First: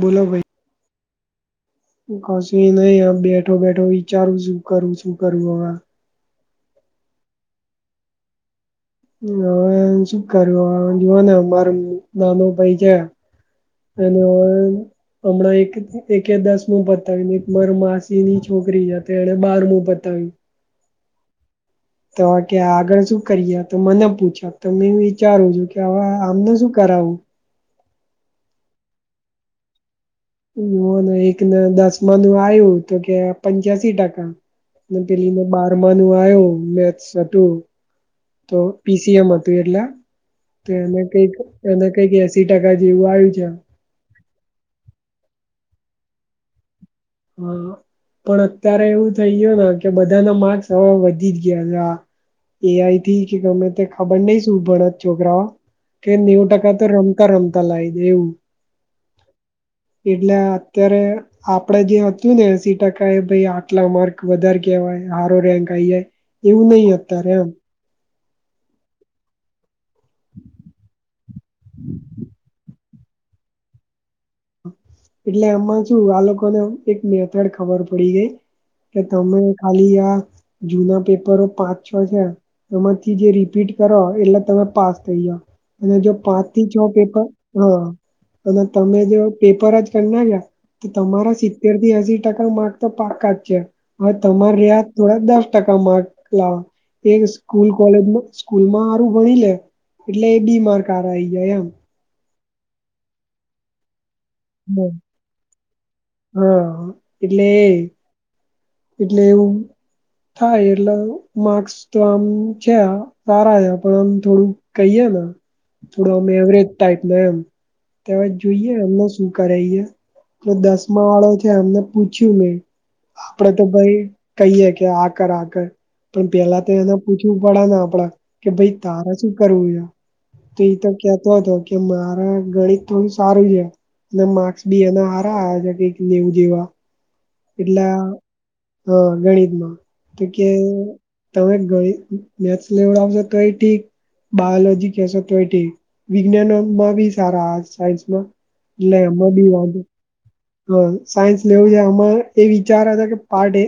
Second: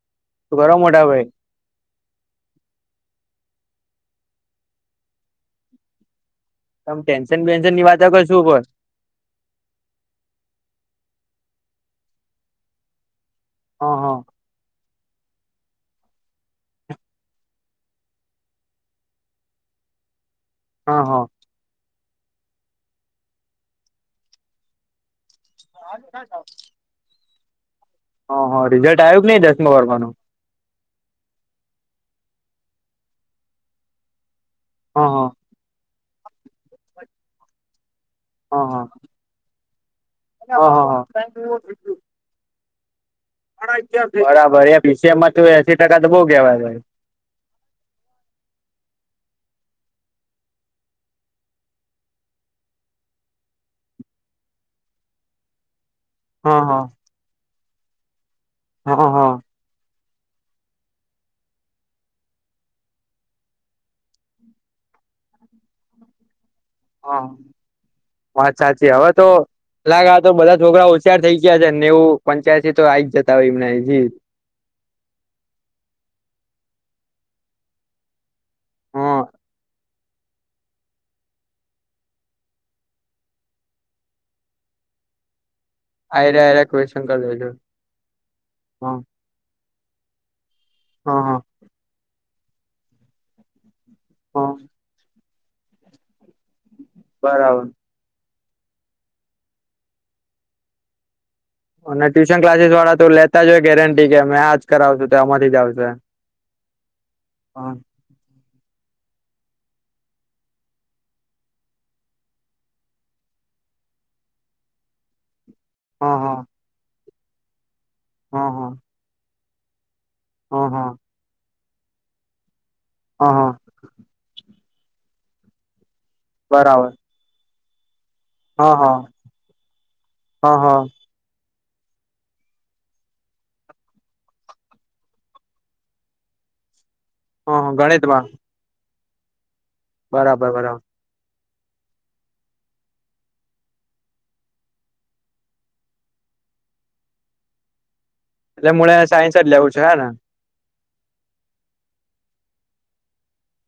બોલો ભાઈ શું કરો મોટા ભાઈ કશું નહી આ બેઠો બેઠો વિચારું શું કરું શું કરું હવે તમ ટેન્શન બેન્શન ની વાતો કરશું પણ હવે શું કર્યું જોવા ને અમાર નાનો ભાઈ છે હા હા એનું હમણાં એક એક દસમું પતાવીયું ને માર માસીની છોકરી છે એને બારમું પતાવીયું હા હા તો કે આગળ શું કરીએ તો મને પૂછા તો મે વિચારું છું કે હવે આમને શું કરાવું હ હા રિઝલ્ટ આવ્યું કે નઈ દસમા બારમાનું ઓને એકને દસમા ન આવ્યું તો કે પંચ્યાસી ટકા અને હા હા પેલીને બારમા નું આવ્યું મેથ્સ હતું તો હા હા પીસીએમ હતું એટલે તો હા એને હા કઈક એને કઈક એસી ટકા જેવું આ આયુ જ્યાં બરાબર એ પીસીએમમાં તો એસી ટકા તો બઉ કેવાય ભાઈ હા પણ અત્યારે એવું થઇ ગયું ને કે બધાના માર્કસ હવે વધી જ ગયા છે એ આઈ થી કે ગમે તે ખબર નઈ શું ભણત છોકરાઓ કે નેવું હા ટકા તો હા રમતા રમતા લાઈદે એવું હા હા એટલે અત્યારે આપ પડે જે હતું ને એસી ટકા એ ભઈ આટલા માર્ક વધારે કહેવાય હારો રેન્ક આઈ જાય એવું નહિ હા અત્યારે એમ વાત સાચી હવે તો લાગે તો બધા છોકરા હોશિયાર થઇ ગયા છે નેવું પાંચ્યાસી તો આઈ જતા હોય એમને જી એટલે આમાં શું આ લોકોને એક મેથડ ખબર પડી ગઈ કે હા તમે ખાલી આ જુના પેપરો પાંચ છો છે એમાંથી જે રિપીટ કરો એટલે તમે પાસ થઈ જાવ અને જો આયરા પાંચ થી આયરા છ ક્વેશ્ચન કરી પેપર દેજો હા અને હા તમે જો પેપર જ ના ગયા તો હા તમારા સિત્તેર થી એસી ટકા માર્ક તો પાકા જ છે હવે હા તમારે આ થોડા દસ ટકા માર્ક લાવો એ બરાબર સ્કૂલ કોલેજમાં સ્કૂલમાં હારું ભણી લે એટલે એબી માર્ક હારા આઈ જાય એમ અને ટ્યુશન ક્લાસીસવાળા તો લેતા જોય ગેરન ટી કે આજ કરાવશું તો એમાંથી જ આવશે હા એટલે એ એટલે એવું થાય એટલે માર્ક્સ તો આમ છે સારા છે પણ આમ થોડુંક કહીએ હાલો થોડો હા અમે હા એવરેજ ટાઈપના એમ હા હા જોઈએ એમને શું કરાઈ એ તો હા હા દસમા વાળો છે એમને પૂછ્યું મેં હા હા આપડે તો ભઈ કહીયે કે આ કર આ કર પણ પેલા તો બરાબર એને પૂછવું પડે ને આપડા કે હા ભાઈ હા તારા શું કરવું હા છે તો હા એ તો કેતો હતો કે મારા ગણિત થોડું સારું છે, અને માર્ક્સ બી એના હારા આવ છે, કેઈક નેવું જેવા. હ હ એટલે ગણિતમા? હા ગણિતમાં તો કે તમે ગણીત મેથ્સ લેવડાવશો તોય ઠીક બાયોલોજી કહેશો તોય ઠીક વિજ્ઞાનમાં બી સારા સાયન્સ મા મુળે એટલે એમાં સાયન્સ જ બી લેવું વાંધો છે હે ને હ સાયન્સ લેવું છે આમાં એ વિચારે છે કે પાર્ટ એ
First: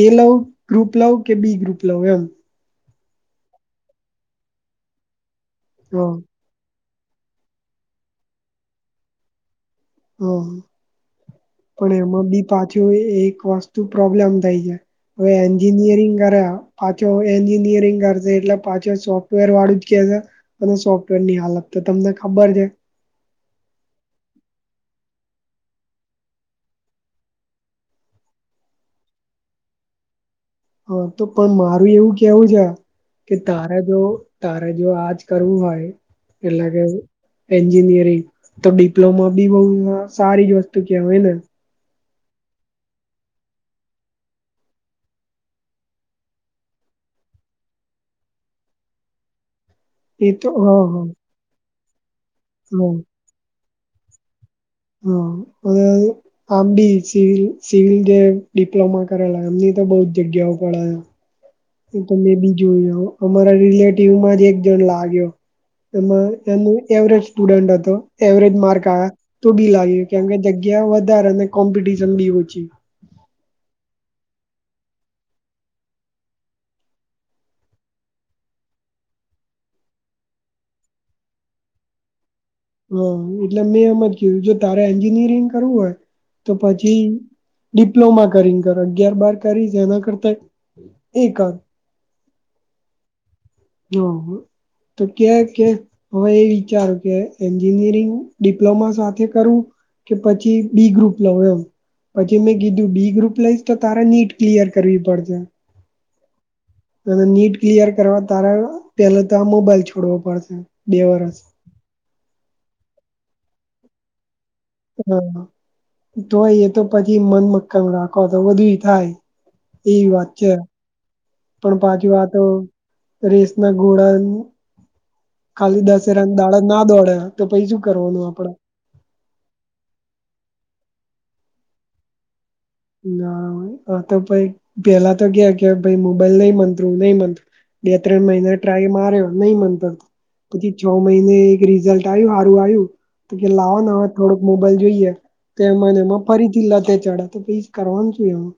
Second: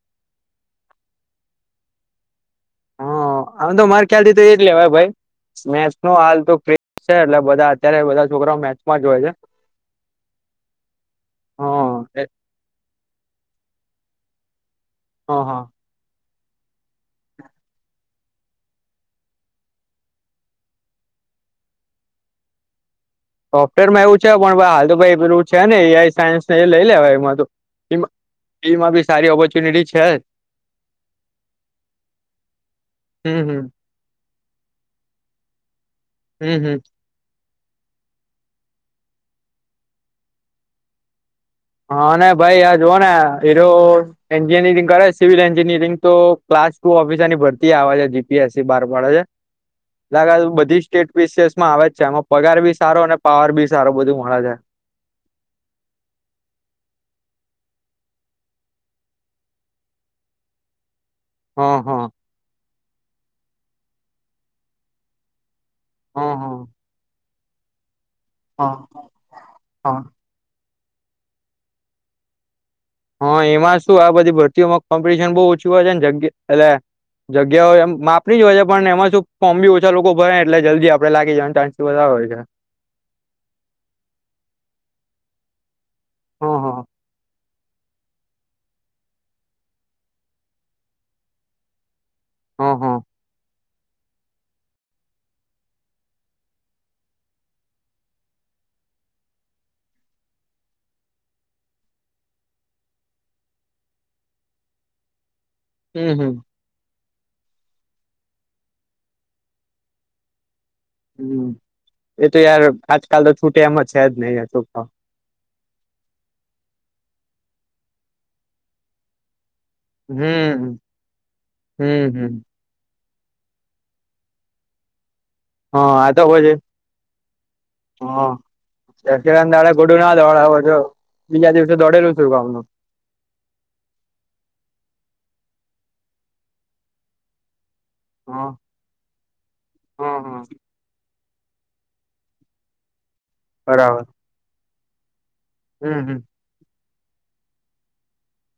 એ લવ ગ્રુપ લઉ કે બી ગ્રુપ લવ એમ હ આમ તો મારે ખ્યાલથી તો એ જ લેવાય ભઈ હા મેથ્સનું હાલ તો છે એટલે બધા અત્યારે બધા છોકરાઓ મેચમાં જ હોય છે. હમ પણ હા એમાં બી પાછું એ એક વસ્તુ પ્રોબ્લેમ થઈ જાય હવે હા હા એન્જિનિયરિંગ કર્યા પાચો એન્જિનિયરિંગ કર સે એટલે પાછું સોફ્ટવેર વાળું જ કે છે અને સોફ્ટવેર ની હાલત તો તમને ખબર છે. સોફ્ટવેરમાં એવું છે પણ હાલ તો ભાઈ પેલું છે ને એ આઈ સાયન્સને એ લઈ લેવાઈ એમાં તો. તેમાં તેમાં બી સારી ઓપોર્ચ્યુનિટી છે જ. હા તો પણ મારું એવું કેવું છે. હમ કે હમ તારે જો તારે જો આજ કરવું હોય હમ એટલે હમ કે એન્જિનિયરિંગ તો ડિપ્લોમા બી બહુ સારી જ વસ્તુ કહેવાય ને. હા ને ભાઈ આ જોવોને એરો એન્જિનિયરિંગ કરે સિવિલ એન્જિનિયરિંગ તો ક્લાસ ટુ ઓફિસરની ભરતી આવે છે. જીપીએસસી બાર પાડે છે. એ લાગે તો હા બધી હા સ્ટેટ બીસમાં આવે જ છે. આમાં પગાર બી સારો અને પાવર બી સારો બધું મળે છે. હા. અ આમ બી સિવિલ સિવિલ જે ડિપ્લોમા કરેલા એમની તો બવ જ જગ્યાઓ પડાયા- - હા એ હા તમે બી જોયું અમારા રિલેટિવમાં જ એક જણ લાગ્યો. એમાં હા હા એનું એવરેજ સ્ટુડન્ટ હતો એવરેજ માર્ક હા આવ્યા તો બી લાગ હા કેમ કે- - જગ્યા વધારે અને કોમ્પિટશન બી ઓછી. હા એમાં શું આ બધી ભરતી ઓમાં કોમ્પિટિશન બહ ઓછી હોય છેને જગ્યા એટલે જગ્યાઓ એમ માપની જ હોય છે પણ એમાં શું ફોમ બી ઓછા લોકો ભરે એટલે જલ્દી આપણે લાગી જવાનું ચાન્સ [unintelligible] હોય છે. હા એટલે મેં એમ જ કધું જો તારે એન્જિનિયરિંગ કરવું હોય તો હા હા પછી ડિપ્લોમા કરીને કર અગિયાર બાર કરી જે એના કરતા એ કર હમ્મ હમ્મ હા. તો કે કે હવે એ વિચારો કે એન્જિનિયરિંગ ડિપ્લોમા સાથે કરવું? કે પછી બી ગ્રુપ લવો એમ પછી મેં કીધું બી ગ્રુપ લઈ તો તારે નીટ ક્લિયર કરવી પડશે. હમ્મ હમ્મ. અને નીટ ક્લિયર કરવા તારે પેલા તો આ મોબાઈલ છોડવો પડશે. બે વરસ હમ્મ એતો યાર આજકાલ તો છૂટે એમ છે જ નહી તો. હા તોય એ તો પછી મન મક્કમ રાખો તો બધુય થાય. એવી વાત છે હમ પણ પાછુ હમ હમ. આતો- - રેસના ઘોડા- - ખાલી હા આ તો દસેરાન પછી દાડ ના દોડે તો પછી શું કરવાનું હા આપડે દશેરાના દાડે ગોડું ના દોડ વોજો બીજા દિવસે દોડેલું તું ગામ નું- - ના આ તો ભાઈ પેલા તો કે કે ભાઈ મોબાઈલ નહી મંતું નહી મંતું બે ત્રણ હા. મહિના ટ્રાય માર્યો, નહી મનતો હા હા. પછી છ મહિને- - રિઝલ્ટ આવ્યું સારું આવ્યું તો કે લાવો ને બરાબર હવે થોડોક મોબાઈલ જોઈએ- - તેમાંને હમ એમાં હમ ફરીથી લથે ચઢ્યા તો પીસ કરવાનું શુ એમ નુ?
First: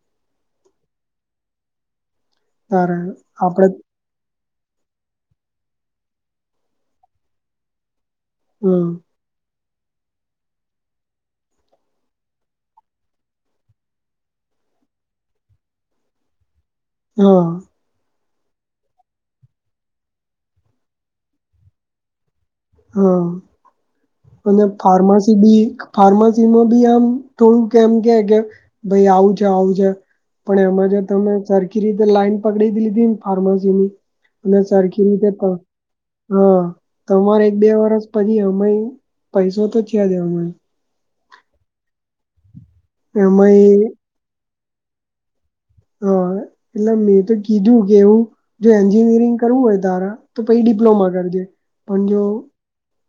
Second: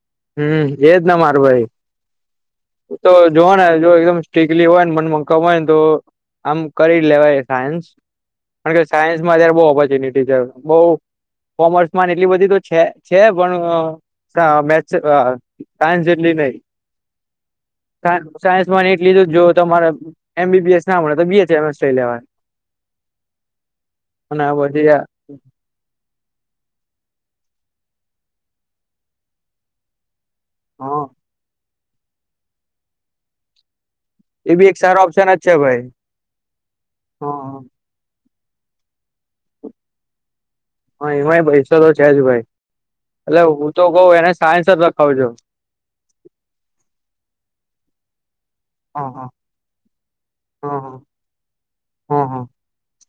હમ્મ એજ ના માર ભાઈ તારે તો જોવા ને આપડે જો એકદમ સ્ટ્રીકલી હોય ને મનમાં કમયને તો આમ કરી લેવાય સાયન્સ કારણ કે હમ સાયન્સ માં જ્યારે બવ ઓ- - ઓપર્ચુનિટી છે બો કોમર્સમાં એટલી બધી તો છે છે પણ ક મેથ્સ હ, સાયન્સ જેટલી નહી. હઅ. સાયન્સમાંને એ લીધું જ જો તોરે એમબીબીએસ ના મળે તો બીએચ લેવાની હા અને પછી ફાર્માસી હા બી ફાર્માસીમાં બી આમ થોડું કેમ કે કે ભાઈ આવું છે આવું છે પણ એમાં જે તમે સર- - કિરીટે લાઇન પકડી જ લીધીને ફાર્મસીની એ અને બી એક સારો સરખી રીતે ઓપ્શન જ છે ભાઈ હા તમારે હા ફ્રેશ પછી અમઈ પૈસો તો છે જ અમાઈ. હા એમાંય પૈસો તો છે જ ભાઈ એટલે હું તો એમાંય કઉ એને સાયન્સ જ રખાવજો. હા એટલે મેં તો કીધું કે એવું જો હા હા એન્જિનિયરિંગ કરવું હોય તારા તો પછી ડિપ હા પ્લોમા કરજે, પણ જો હા હા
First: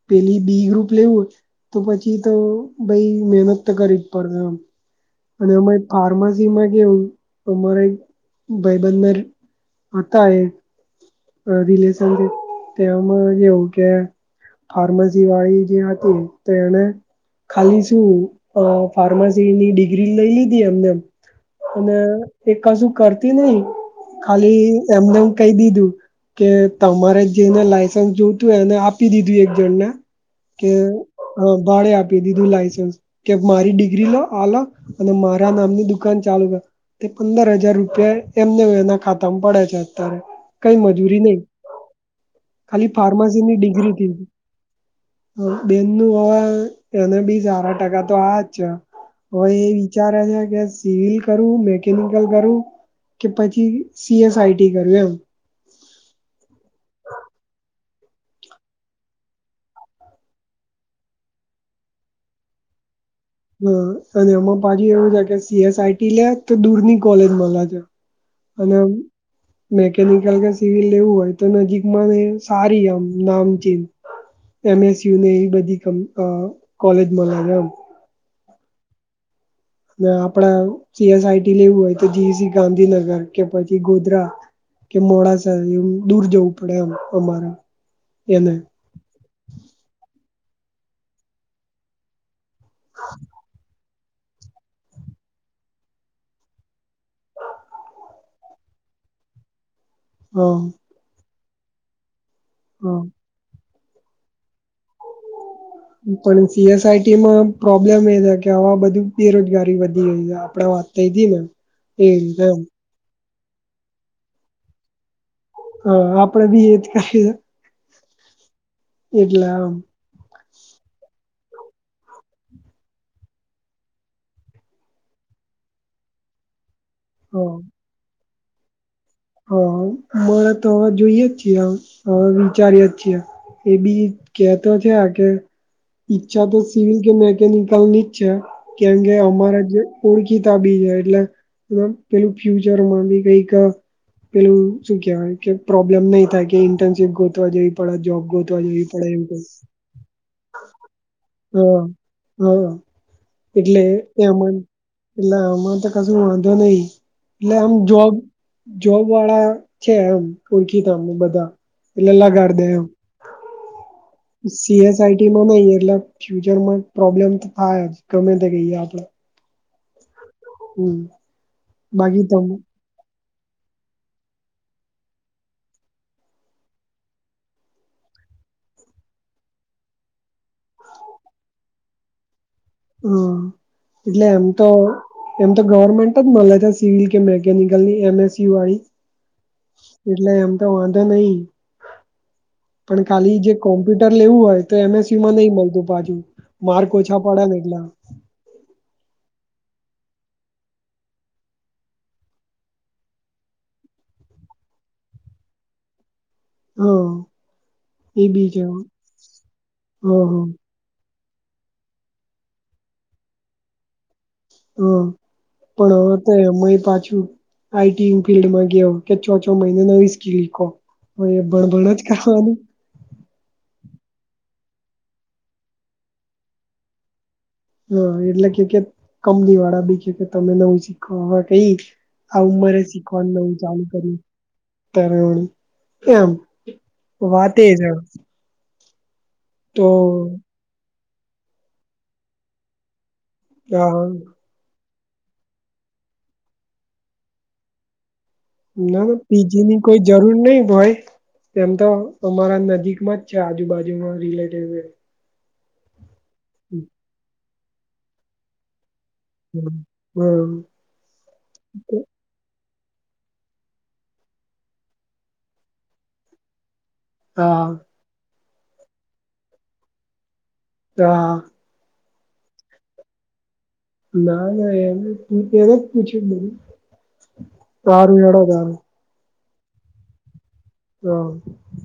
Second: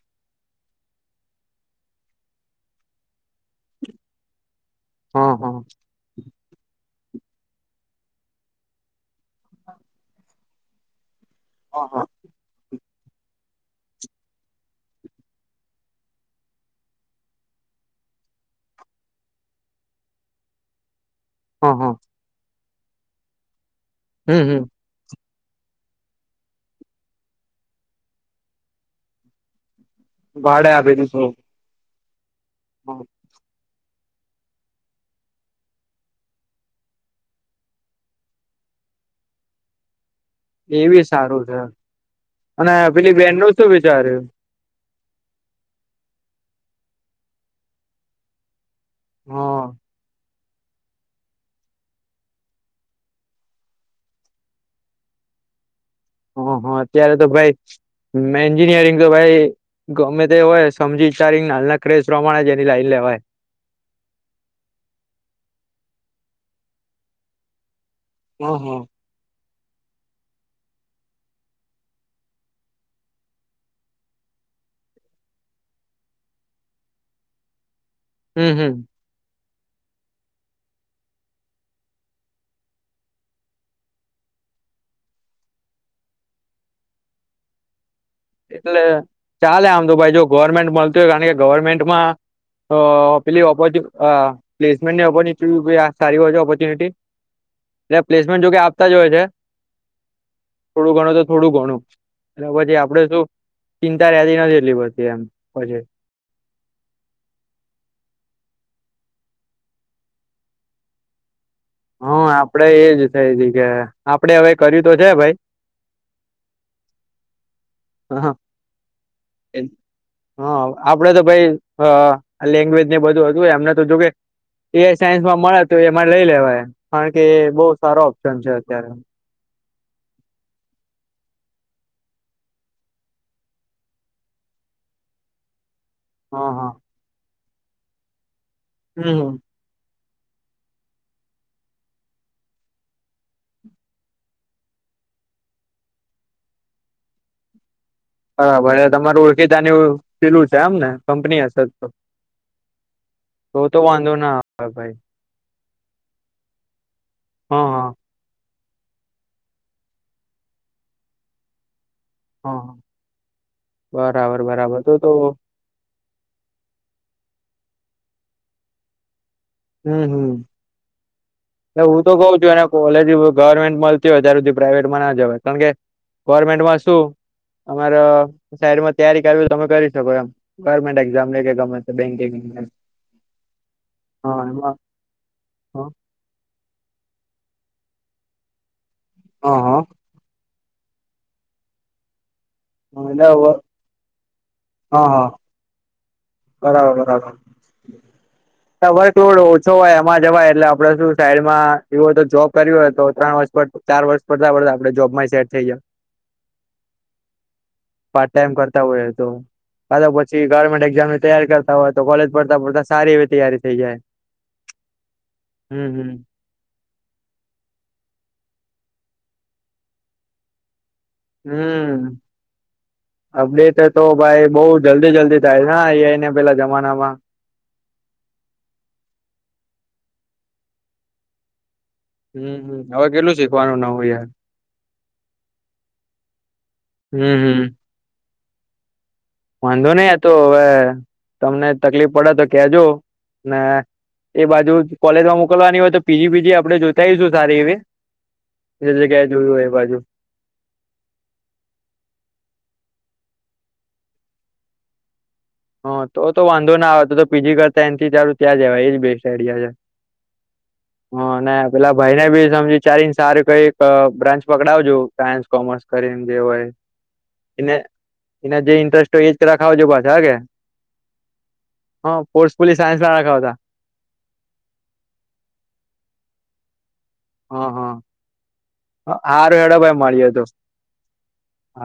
પેલી બી ગ્રુપ લેવું હોય તો પછી તો ભાઈ મહેનત તો કરી જ પડશે. હા અને હા એમાંય ફાર્માસી માં કેવું અમારે એક ભાઈબંધ હતા એક હા હા રિલેશનથી તે મા એવું કે ફાર્મસી વાળી જે હતી તે એને ખાલી શું અ ફાર્માસીની ડિ ગ્રી લઈ લીધી એમને હા હા અને એ કશું કરતી નહી હમ હમ ખાલી એમનેમ કહી દીધું કે તમારે જેને લાયસન્સ જોતું એને આપી દીધું એક જણ ને ભાડે કે આપી દીધું હ ભાડે આપી દીધું લાઈસન્સ કે મારી ડિગ્રી લો આ લો અને મારા નામની દુકાન ચાલુ કરો તે પંદર હજાર રૂપિયા એમને એના ખાતામાં પડે છે અત્યારે! કઈ એ બી મજૂરી નહી સારું છે અને ખાલી પેલી બેન નું ફાર્માસીની શું ડિગ્રી વિચાર્યું લીધી. બેન ને હવે એને બી સાર ટકા તો આયા જ છે. હવે હા એ વિચારે છે કે સિવિલ કરું મેકેનિકલ કરું કે પછી સીએસ આઈટી કરુ એમ. હ હા અત્યારે તો ભાઈ મેં એન્જિનિયરિંગ તો ભાઈ ગમે તે એ હોય સમજી વિચારીન હાલના ક્રેઝ પ્રમાણે જ એની લાઈન લેવાય. હા અને એમાં પાછુ એવું છે કે સીએસઆઈટી લે તો દૂરની કોલેજમા લાગે. હા હા અને મેકેનિકલ કે સિવિલ લેવું હોય તો નજીકમાં સારી આમ નામ ચીન એમએસયુ ને એ બધી કોલેજ મા લાગે એમ. હમ હમ અને આપડા જીએસઆઈટી લેવું હોય તો જીસી ગાંધીનગર કે પછી ગોધરા કે મોડાસા એ દૂર જવું પડે એમ અમારે. એને એટલે ચાલે આમ તો ભાઈ જો ગવર્મેન્ટ મળતું હોય કારણ કે ગવર્મેન્ટમાં હ પેલી ઓપો હ પ્લેસમેન્ટ ની [unintelligible] સારી હોય છે ઓપોર્ચ્યુનિટી. એટલે પ્લેસમેન્ટ જોકે આપતા જ હોય છે હા થોડું ગણું તો થોડું ઘણું એ પછી આપડે હા શું ચિંતા રહેતી નથી. એટલી બધી એમ પછી પણ સીએસઆઈટી માં પ્રોબ્લેમ એ થાય કે કે આવા બધું બેરોજગારી વધી રહી છે આપણેે વાત થઈતી ને એ હા રીતે એમ આપડે એજ થાય છે કે આપડે હવે કર્યું તો છે ભાઈ હા આપડે બી એ જ કરી. હા હા આપડે તો ભાઈ હા લેંગ્વેજ ને બધું હતું એમને તો જો કે એઆઈ સાયન્સ માં મળે તો એમાં લઈ લેવાય કારણ કે હ એ બહુ સારો ઓપ્શન છે અત્યારે. હ મળે તો હવે જોઈએ જ છીએ, હવે વિચારીએ જ છીએ. એ બી કેતો છે આ કે ઈચ્છા હા તો હા સિવિલ કે મેકેનિકલ ની જ છે કેમ કે હમ અમારે જે ઓળખીતા બી છે એટલે પેલું ફ્યુચર માં બી કઈક પેલું શું કેહેવાય કે પ્રોબ્લેમ નહી થાય કે ઇન્ટર્નશીપ ગોતવા જઈ પડે જોબ ગોતવા બરાબર જવી એટલે પડે તમારું એવું કાંઈ ઓળખીતાની પેલું છે એમ ને કંપની હશે હા. તો હા તો તો એટલે એ વાંધો ના આવે ભાઈ એટલે આમાં તો કશું વાંધો નહી એટલે હા આમ હા જોબ જોબ વાળા છે એમ ઓળખીતા બધા એલેલા લગાડ હા દે હા એમ. બરાબર બરાબર તો સીએસ તો આઈટી ન નઈ એટલ ફ્યુચરમાં પ્રોબ્લેમ તો થાય જ ગમે તે કહી આપણે હમ હમ એ હું તો બાકી કઉ તમ છું એને કોલેજ ગવર્મેન્ટ મળતી હોય ત્ય સુધી પ્રાાઈવેટમાં ના જવાય કારણ કે ગવર્મેન્ટમાં શું અમારા શહેરમાં તૈયારી કરવી તમે કરી શકો એમ ગવર્મેન્ટ એક્ઝામ લે કે ગમે તે બેકિંગ હમ એટલે એમ તો એમ તો હા ગવર્મેન્ટ જ મળે છે સિવિલ કે ની ગની એમસ યુ આઈ હા એટલે એમ તો વાંધો નહીં પણ એટલે ખાલી જે હા કોમ્પ્યુટર લેવું હોય તો હા એમએસયુમાં નહી મળતું પાકુ માર્ક બરાબર ઓછા બરાબર પડ્યા ને એટલા વર્કલોડ ઓછો હોય એમાં જવાય એટલે આપડે શું સાઈડમાં એવ હોય તો જોબ કર્યું હોય તો ત્રણ વર્ષ પર ચાર વર્ષ પડતા પડતા આપડે જોબમાં સેટ થઈ જાય હા એ પાર્ટ બી ટાઈમ છે કરતા હ હોય તો કાં હ હ તોપછી ગવર્મેન્ટ એક્ઝામ તૈયારી કરતા હોય તો કોલેજ કરતા કરતા સારી એવી તૈયારી થઈ જાય હમ હમ પાછુ આઈ. ટી. આઈ ફિલ્ડમાં પણ હું નવી સ્કિલપ એ ચાર ચાર મહિને ભણ્યા જ હમ કરવાનું અપડેટ તો ભાઈ બહુ જલદી જલદી થાય અહીં અને પહેલાના જમાનામાં હા એટલે કે કે કમની વાળા બી કે તમે નવું શીખવા હવે આ હમ ઉમરે હમ હવે શીખવાનું કેટલું નવું ચાલુ નવું યાર કર્યું તવ એમ હમ હમ વાતે જા વાંધો નહી એ તો હવે તમને તકલીફ પડે તો કેજો ના હા એ બાજુ કોલેજમાં મોકલવાની હોય તો પીજી બીજી આપડે જોતા ઈશું સારી એવી જે ના ના જગ્યાએ જોયું પીજી હોય એ ની બાજુ કોઈ જરૂર નઈ હોય એમ તો અમારા નજીકમાં જ છે આજુબાજુમાં રિલેટીવે હા, તો તો વાંધો ના આવે તો તો પીજી કરતા એ થી તારું ત્યાં જવાય એજ બેસ્ટ. આઇડિયા છે. હમ અને પેલા ભાઈ ને બી સમજી વિચારીને સારું કઈક અહ બ્રાન્ચ પકડાવજો સાયન્સ કોમર્સ કરીને જે હોય એ. હા. એના જે ઇન્ટરેસ્ટ હોય એ જ રખાવજો બધા કે ત હા. હા પોર્સ પોલીસ સાયન્સ ના રખાવતા. ના ના એને તે પહેલું પૂછ્યું બોલું. સારું હેડો તારે. હારુ હેડો ભાઈ મળીયો તો. હા. હા